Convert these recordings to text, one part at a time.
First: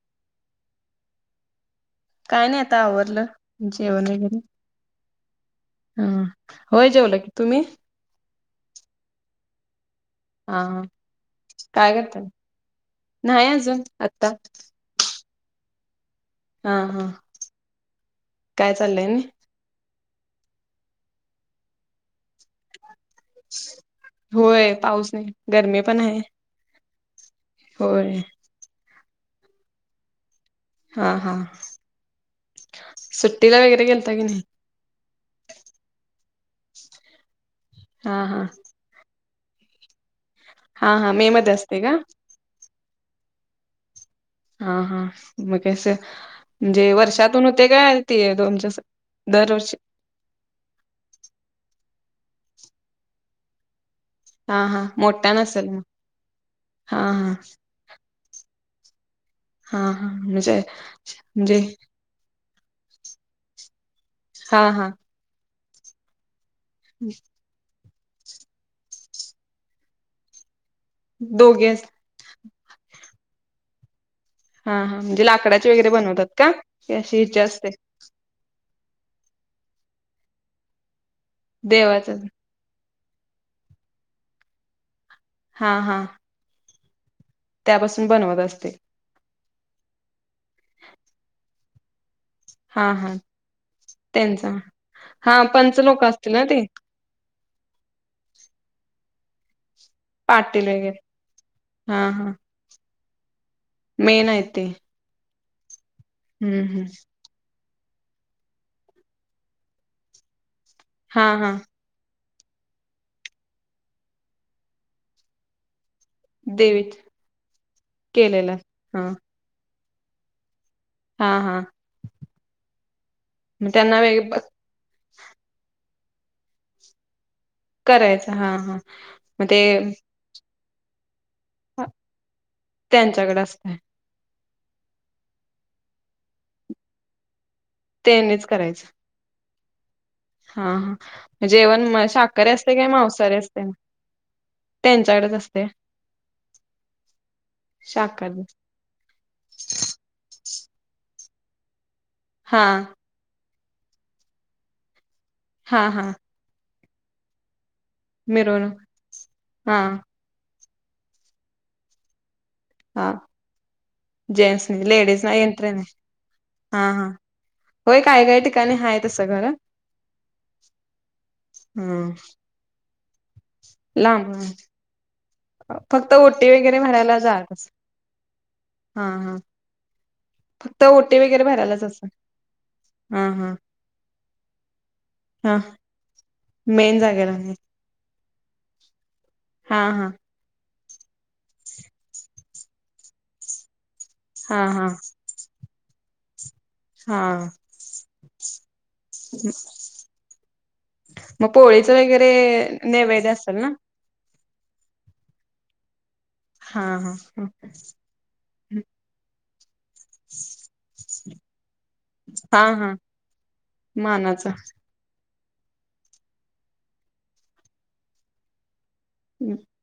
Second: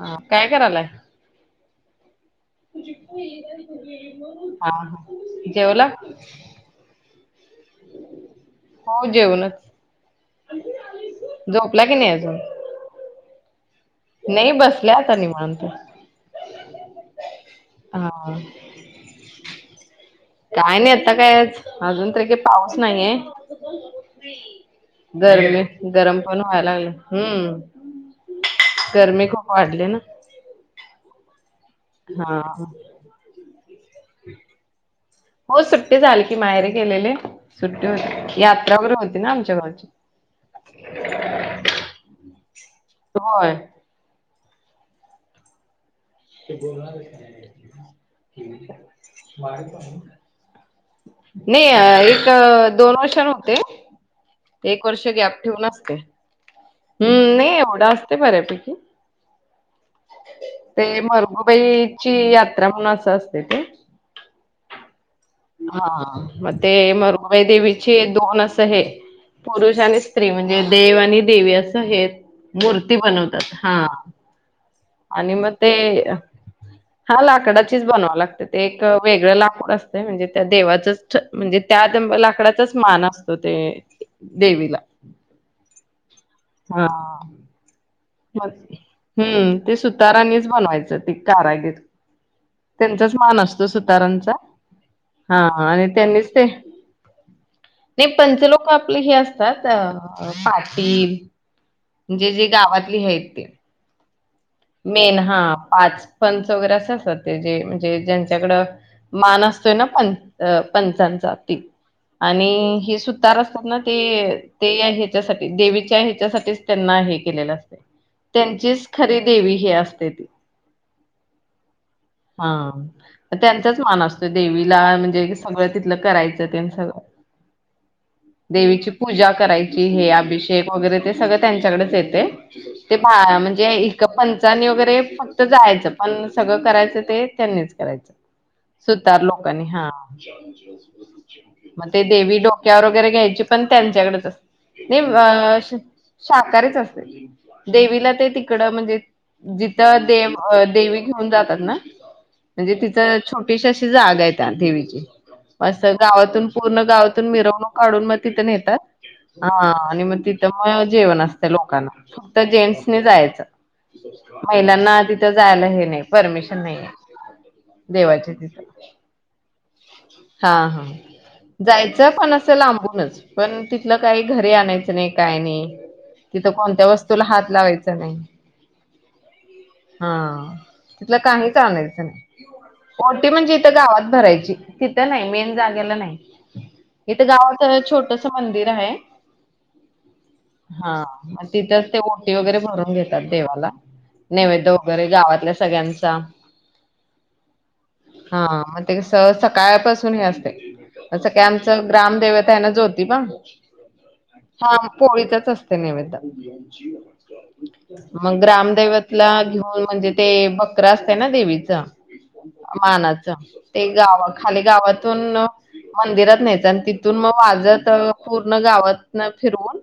हा काय करायलाय? काय नाही आता आवरलं जेवण वगैरे हा होय जेवलं की [unintelligible] तुम्ही? हो जेवलच. हा हा झोपला काय की नाही करताय अजून? नाही अजून. आत्ता नाही बसल्या आता नि मात हा हा काय चाललंय न. काय नाही आता काय अजून तर पाऊस नाहीये होय पाऊस नाही गरमी आहे गरम पण व्हाय लागले. हम्म. होय गरमी खूप वाढली ना. हा हा. हा. सुट्टीला वगैरे घेलता की नाही. हो सुट्टी झाली की मायरे गेलेले. सुट्टी हा होते हा यात्रा वगरे होती नाम [unintelligible] हा हा मेहमत असते का? सय. हा हा मगगस नाही ते तुमच्या स- दरवर्षी एक. एक दोन वर्षान होते. हा हा एक वर्ष मोठ्या गॅप ठेवून नसेल मग असते. हा हा. हम्म नाही एवढा असते ते बरपैकी हा हा म्हणजे म्हणजे रमणास असते ते. हा हा. हा. मे मरगूबाई देवी. हे दोन अस हे, पुरुष आणि स्त्री म्हणजे देव आणि देवी दोघे असं अस हे मूर्ती बनवतात. हा, हा हा म्हणजे आणि मग, लाकडाचे ते वगैरे बनवतात का? की अशी हा.. हिची असते लाकडाचीच बनवावी लागते ते, वेगळं लाकूड असत. म्हणजे त्या देवाचं. म्हणजे त्या देवाच दं लाकडाचाच मान अस ते देवीला. हा हा. हा. त्यापासून बनवत मग असते. हम्म ते सुतारांनीच बनवायचं ते कारागीर. हा त्यांचाच हा मान असतो सुतारांचा, त्यांचा हा पंच आणि लोक त्यांनीच असतील ना ते. ते पंच लोक आपले हे असतात. अ पाटील, हा हा म्हणजे जे गावात. [unintelligible] मेन आहे तेे, पाच. पंच वगैरे असे असतात ते जे. जे ज्यांच्याकड मान असतोय. ना पण अ हा हा पंचांचाती. आणि हे सुतार असताना ते ते हेच्यासाठी देवी त्या हेच्यासाठी देवीच त्यांना हे केलेलं, असतंय केलेलं त्यांचीच हा खरी देवी ही असते. तेे ते. हा हा. हा. मग त्यांनाचं त्यांना मान असतो वेग देवीला म्हणजे सगळ तिथलं करायचं ततेन सगळं, करायचं हा हा देवीची पूजा मग ते करायची हे अभिषेक टेप वगैरे ते सगळ त्यांच्याकडचं येतय ते पा त्यांच्याकडे म्हणजे असतय इथ पण. त्यांनी वगैरे फक्त जायचं पण सगळं करायचं ते त्यांनीच करायच त्यांनीच करायचं सुतार लोक लोकांनी हा हा हा मग ते जेवण देवी शाकाहारी असते डोक्यावर काय वगैरे मांसाहारी घ्यायची पण असते? त्यांच्याकडेच त्यांच्याकडेच असते असतय [unintelligible] शाकाहारीच असतय देवीला ते शाकाहारी तिकड म्हणजे जिथं देव अह देवी घेऊन जातात ना हा म्हणजे तिथं छोट स्पेशल अशी जागा आहे त्या देवीची हा असं हा गावातून पू पूर्ण गावातून मिरवणूक काढून मग तिथं मिरवणूक नेतात हा आणि मग तिथ [unintelligible] जेवण असतय लोकांना तर जेंट्सनी हा जायचं जेंट्सनी महिलांना लेडीज तिथं ना जायला एंट्री हे नाही परमिशन हा नाहीये हा होय काय देवाच्या काय तिथ. ठिकाणी हाय तसं खरं हा हा. जायच हम्म पण असं लांबूनच पण तिथलं काही लांब घरी आणायचं नाही काय नाही फक्त ओटी तिथं वगैरे कोणत्याही भरायला वस्तूला हात जात अस लावायच नाही. हा हा हा, फक्त तिथलं ओटी वगैरे काहीच भरायलाच आणायचं असं नाही. हा ओटी हा म्हणजे इथ गावात भरायची. तिथं नाही मेन हा जागेला नाही मेन इथं जागेला नाही गावाकड छोट छोटस मंदिर आहे हा हा. हा मग तिथेच ते ओटी वगैरे भरून घेतात देवाला हा नैवेद्य हा वगैरे गावातल्या सगळ्यांचा हा. हा म ते कस सकाळपासून हे असतय असं काय मग आमचं पोळीच वगैरे ग्रामदैवत आहे ना जोतिबा नैवेद्य असेल ना हा पोळीचाच अस तो नैवेद्य हा हा मग ग्रामदेवतला घेऊन म्हणजे ते बकर असतय ना देवीच हा हा मानाच ते गावा मानाचा खाली गावातून मंदिरात न्यायच आणि तिथून मग वाजत पूर्ण गावात न फिरवून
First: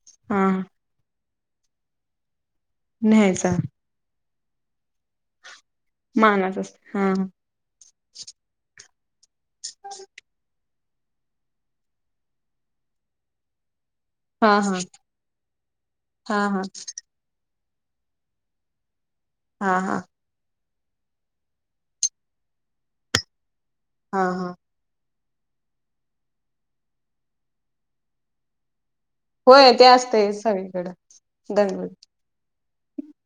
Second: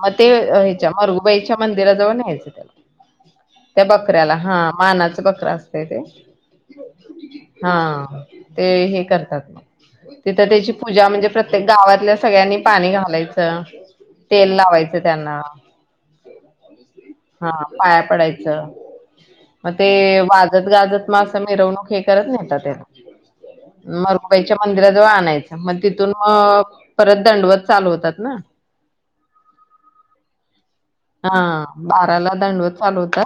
म ते हा ह्याच्यावर [unintelligible] च्या मंदिराजवळ न्यायचं त्याला. न्यायचं त्या बकऱ्याला हा मानाच बकरा असत मानाचा असत. हा हा ते हे करतात तिथ त्याची पूजा म्हणजे प्रत्येक गावातल्या सगळ्यांनी पाणी घालायचं. हा लावायचं त्यांना हा हा हा पाया पडायचं. म हा ते हा वा वाजत गाजत म अस मिरवणूक हे करत न्हेतात त्याला हा हा मरगुबाईच्या मंदिराजवळ आणायचं. म तिथून मग परत दंडवत चालू होतात ना होय ते असतय सग हा बाराला दंडवत आणून का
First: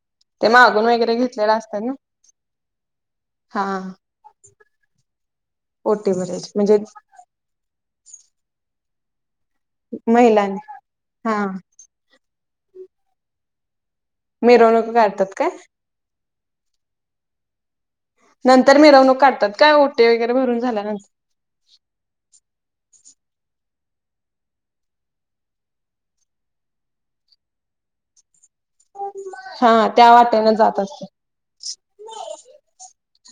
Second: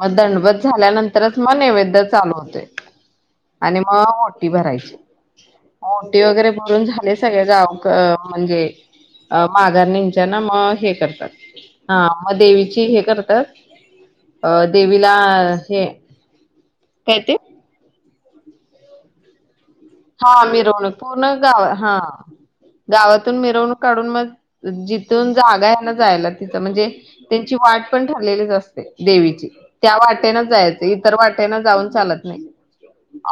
मग ते दंडबत मागून वगैरे झाल्यानंतरच घेतलेलं मग असतात ना नैवेद्य चालू होतय हा आणि मग ओटी भरायची ओटी वगैरे भरायची म्हणजे भरुन झाले सगळे गावक म्हणजे अआ माघारणींच्या ना महिलांनी मग हे करतात. हा हा मग देवीची हे करत्यात अ मिरवणूक देवीला काढतात काय हे काय ते नंतर मिरवणूक काढत्यात हा मिरवणूक पूर्ण गाव हा गावातून मिरवणूक काढून मग जिथून जागाय ना जायला तिथं म्हणजे त्यांची वाट पण ठरलेलीच असत्या देवीची हा त्या वाटेनच वाटेन जात जायचं असते इतर वाटेन जाऊन चालत नाही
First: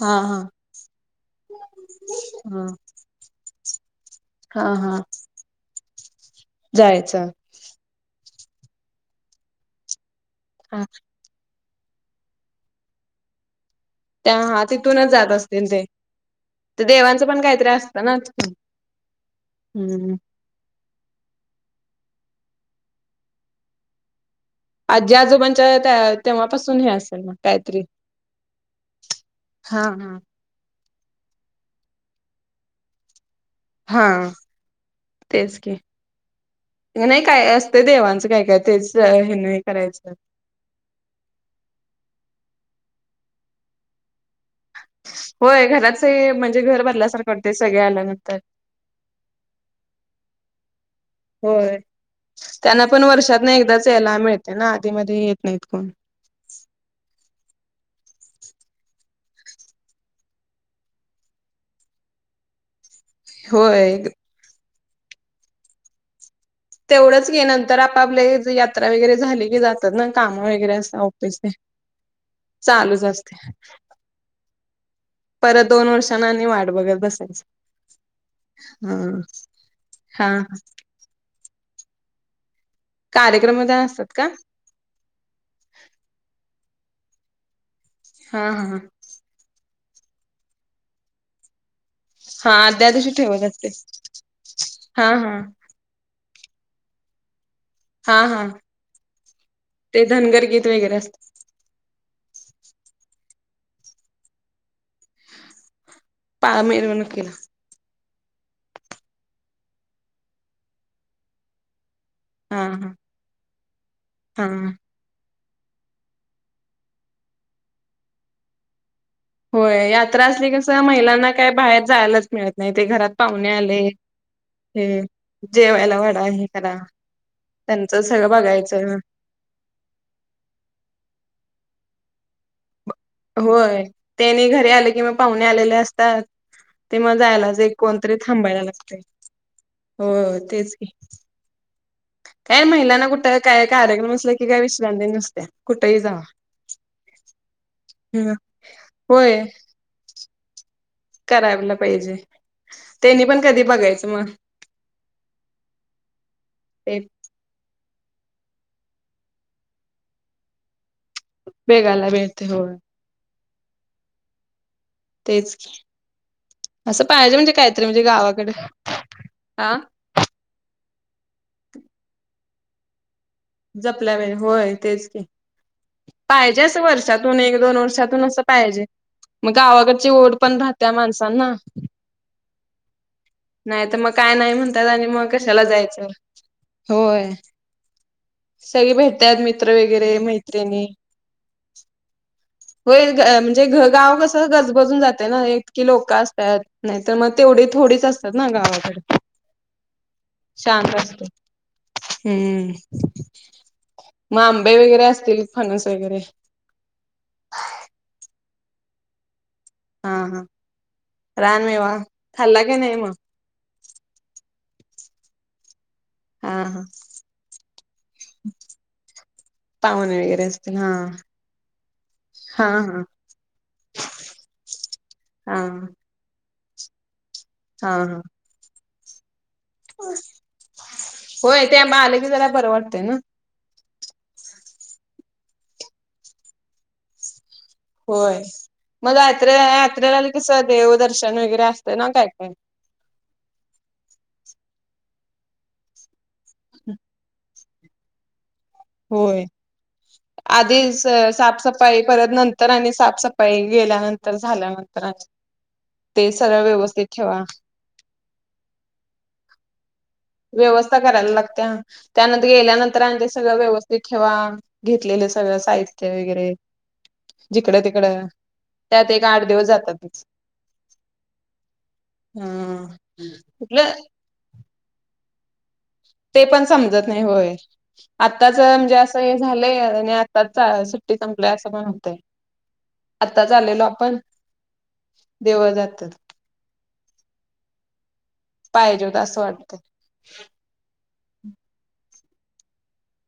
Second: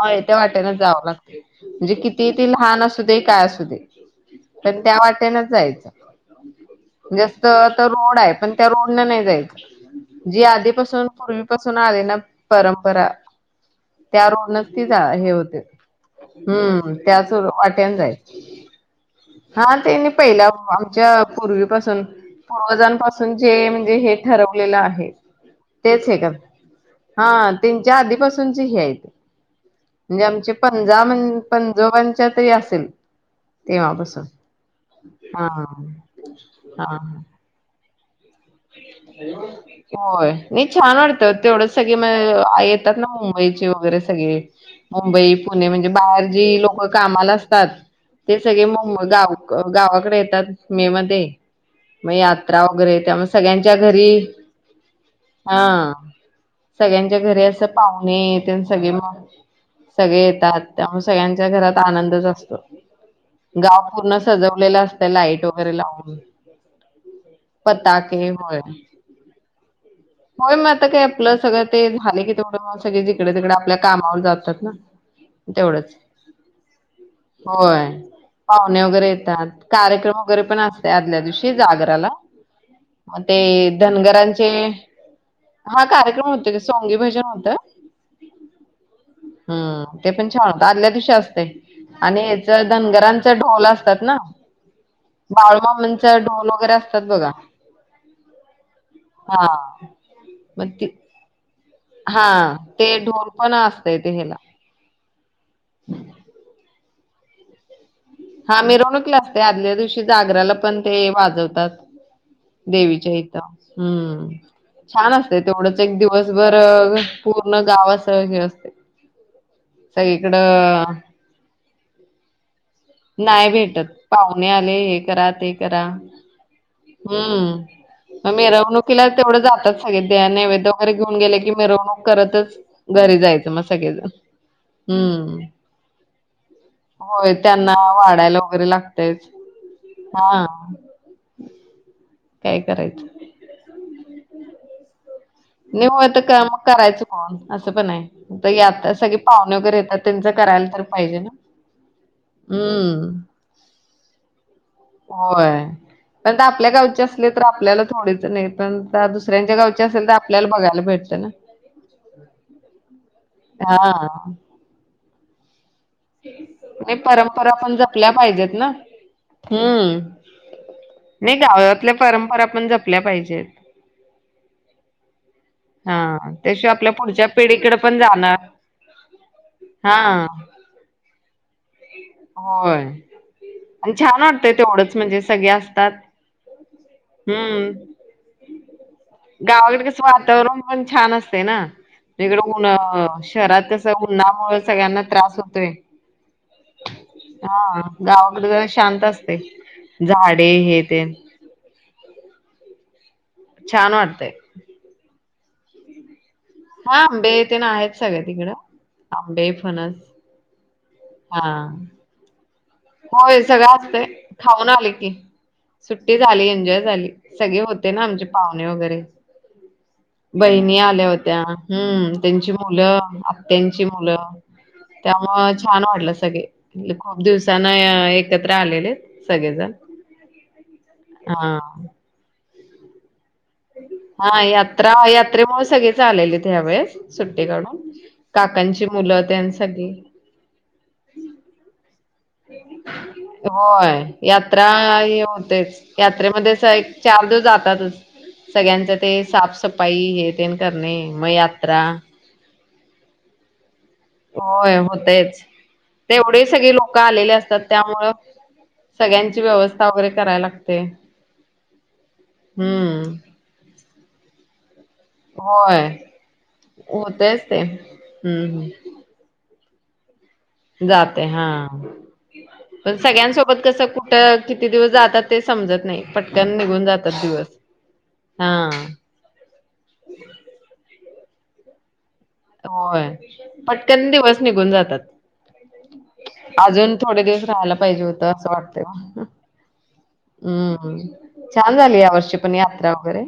हा आल्या त्या हा वाटेनच जावं लागत. म्हणजे किती ते हा लहान असू दे काय. असू दे. हा पण त्या हा वाटेनच जायचं. जायचं जस्त तर रोड आहे पण त्या रोड न नाही जायच जी हा आधीपासून पूर्वी पासून आली ना परंपरा त्या हा रोडनच ती जा तिथूनच हे जात होते. असतील ते ते हम्म देवांचं त्याच पण काहीतरी वाटेन असतं ना जायच तिथून. हा तेनी हम्म पहिला जे पूर्वीपासून पूर्वजांपासून जे म्हणजे हे ठरवलेल आहे, आजी तेच आजोबांच्या हे करतात. तेव्हापासून हे असेल ना हा काहीतरी त्यांच्या आधीपासूनच हे हाईत. हा हा म्हणजे आमचे, पंजा पंजोबांच्या तरी असेल. हा तेव्हापासून. हा तेच की हा हा. नाही, काय असतय देवानच. होय नाही. छान वाटत तेवढं, सगळ मग आहेत. येतात. ना मुंबईचे वगैरे सगळे मुंबई होय पुणे म्हणजे घराच बाहेर जी म्हणजे लोक घर भरल्यासारखं कामाला वाटते असतात. सगळे आल्यानंतर ते सगळे मुंबई गावाकडे येतात. मे मध्ये मग यात्रा वगैरे त्यामुळ सगळ नाही. एकदाच यायला मिळतय ना आधी मधी येत नाहीत. कोण मग घरी अस पाहुणे तेन सगळी सगळे येतात. त्यामुळे सगळ्यांच्या घरात आनंदच असतो. गाव होय पूर्ण सजवलेलं, लाईट वगैरे लावून, तेवढंच घे नंतर आता हे होय, काम होय मग वगैरे आता अस काय, आपलं ऑफिस सगळं ते झाले कि, तेवढ सगळे चालूच जिकडे असते तिकडे आपल्या कामावर जातात. परत दोन तेवढच वर्षांना आणि वाट बघत बसायच होय पाहुणे हा वगैरे येतात. कार्यक्रम हा वगैरे पण असते. आदल्या दिवशी जागराला मग कार्यक्रम ते तेन असतात का धनगरांचे हा, कार्यक्रम होते. सोंगी भजन होत. हा हा हम ते पण छान होत आदल्या दिवशी असते. आणि याच हा त्या दिवशी धनगरांचा ठेवत ढोल असते असतात. ना हा हा बाळूमामाच ढोल वगैरे असतात बघा, हा हा हा ते धनगर गीत मग ती वगैरे असत. हा ते ढोल पण असतय, ते हेला [unintelligible] केला. हा मिरवणूकला असते. आदल्या दिवशी जागराला पण ते वाजवतात. हा हा देवीच्या हित हम्म, हा छान असत. तेवढंच, एक दिवसभर पूर्ण गावाचं हे असते. होय, यात्रा असली कस सगळीकडं महिलांना काय बाहेर, जायलाच मिळत. नाही ते घरात नाही पाहुणे आले भेटत पाहुणे आले हे करा ते करा, जेवायला वाढा हे करा हम्म त्यांचं सगळं मग बघायचं मिरवणुकीला तेवढं जातात. सगळे नैवेद्य वगैरे घेऊन गेले की, मिरवणूक करतच घरी जायचं मग होय सगळेजण त्यानी घरी आले किंवा हम्म पाहुणे आलेले असतात. ते मग होय जायलाच. त्यांना कोणतरी वाढायला थांबायला वगैरे लागतय लागतेच, हो हा तेच की काय महिलांना कुठं काय कार्यक्रम असला कि काय विश्रांती नसतेया. निवांत काम करायचं कोण अस पण आहे बाई आता सगळे होय पाहुणे वगैरे येतात त्याचं करायला तर पाहिजे ना करायला पाहिजे हम त्यांनी पण कधी बघायचं मग होय आपल्या ते गावचे असले आपल्याला थोच नाही पण दुसऱ्यांच्या गावची असेल तर आपल्याला बघाला भेट बेगाला बेळते हो. हा. तेच की. नाही असं पाहिजे म्हणजे परंपरा पण काहीतरी म्हणजे जपल्या गावाकडे पाहिजेत ना? हा हं नाही गावातल्या परंपरा पण जपल्या पाहिजे जपल्या वेळ होय तेच ते हा पाहिजे त्याशिवाय अस आपल्या पुढच्या वर्षातून एक पिढीकडे दोन पण वर्षातून असं जाणार पाहिजे मग हा गावाकडची ओढ पण राहत्या माणस सांना होय. नाही आणि तर मग छान काय वाटतंय नाही म्हणतात तेवढंच आणि म्हणजे मग सगळे कशाला असतात जायचं होय हम्म सगळे भेटतात मित्र गावाकडे कसं वगैरे वातावरण पण मैत्रिणी छान असते ना. इकडं ऊन होय शहरात म्हणजे कसं गाव कस उन्हामुळे गजबजून सगळ्यांना जातय त्रास ना होतोय. एक कि लोक असत नाही तर मग तेवढी थोडीच अस म्हणजे कसं शांत असते. झाडे हे ते हम छान वाटतय. म आंबे वेगरे असतील. फनस वैगरे, हा आंबे तेन आहेत सगळे तिकडं आंबे फ फणस, हा हा हा रानमेवा खाल्ला की नाही मग होय सगळं असतंय. खाऊन आले की. सुट्टी झाली हा एन्जॉय हा झाली. सगळे होते ना आमचे पाहुणे वगरे पाहुणे वगैरे बहिणी असतील हा आल्या होत्या, हं त्यांची हा मुलं, हा आत्यांची मुलं त्यामुळ हा छान वाटलं सगळे नले खूप दिवस त्यान हा य हा एकत्र आलेलेत. हा होय ते आंबा आलं की जरा बरं वाटतय ना? हा यात्रा यात्रेमुळे सगळेच आलेलेत ह्या वेळेस सुट्ट होय मग त्यां यात्रे सगळी यात्रेला कस देव दर्शन वेगरे असतं ना काय काय. होय. यात्रा हे होतेच यात्रेमध्ये कस एक चार दिवस जातातच सगळ्यांचं ते होय. साफसफाई हे तेन करणे म यात्रा. तर आणि साफसफाई गेल्यानंतर होय झाल्यानंतर आणि होतयच ते एवढे सगळं सगळे लोक व्यवस्थित आलेले ठेवा असतात त्यामुळ सगळ्यांची व्यवस्था वगरे व्यवस्था करायला लागत्या त्यानंत गेल्यानंतर हम्म आणि ते सगळं व्यवस्थित ठेवा घेतलेलं सगळं होय साहित्य वेगरे होतयच ते जिकड तिकड हम्म त्यात एक आठ दिवस जात त्यातच जातय हा हा. पण सगळ्यांसोबत कसं कुठलं कुठं कित किती दिवस जातात ते समजत नाही ते पटकन पण निघून समजत जातात नाही दिवस होय हा आताच म्हणजे असं हे झालंय आणि आताच सुट्टी संपलाय अस पण होतंय होय आत्ताच आलेलो पटकन आपण दिवस निघून जातात, देवळ जातात अजून थोडे दिवस राहायला पाहिज होते तस वाटते पाहिजे होत म असं वाटतंय. हम्म छान झाली या वर्षी पण यात्रा वगैरे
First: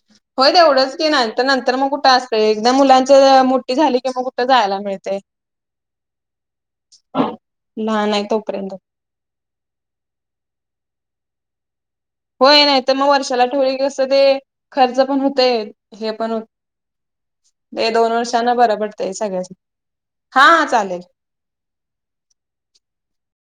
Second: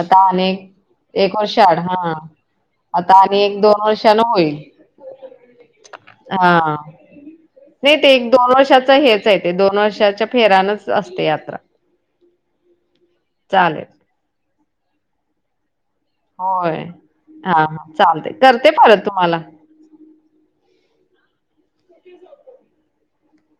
आता हो अनेक तेवढंच की नाही एक तर वर्ष नंतर आड मग हा कुठं असतंय एकदा मुलांच आणि एक मोठी दोन झाली की वर्षान मग कुठं होईल, जायला मिळतंय. हा नाही लहान ते आहे एक दोन तोपर्यंत वर्षाच हेच आहे ते दोन वर्षाच्या फेरानच असते यात्रा होय नाही तर मग वर्षाला ठेवली की चालेल अस ते खर्च पण होतय हे पण होय. हां हां हे दोन चालतंय. वर्षांना करते बरं पडत परत हे तुम्हाला. सगळ्यासनी हा चालेल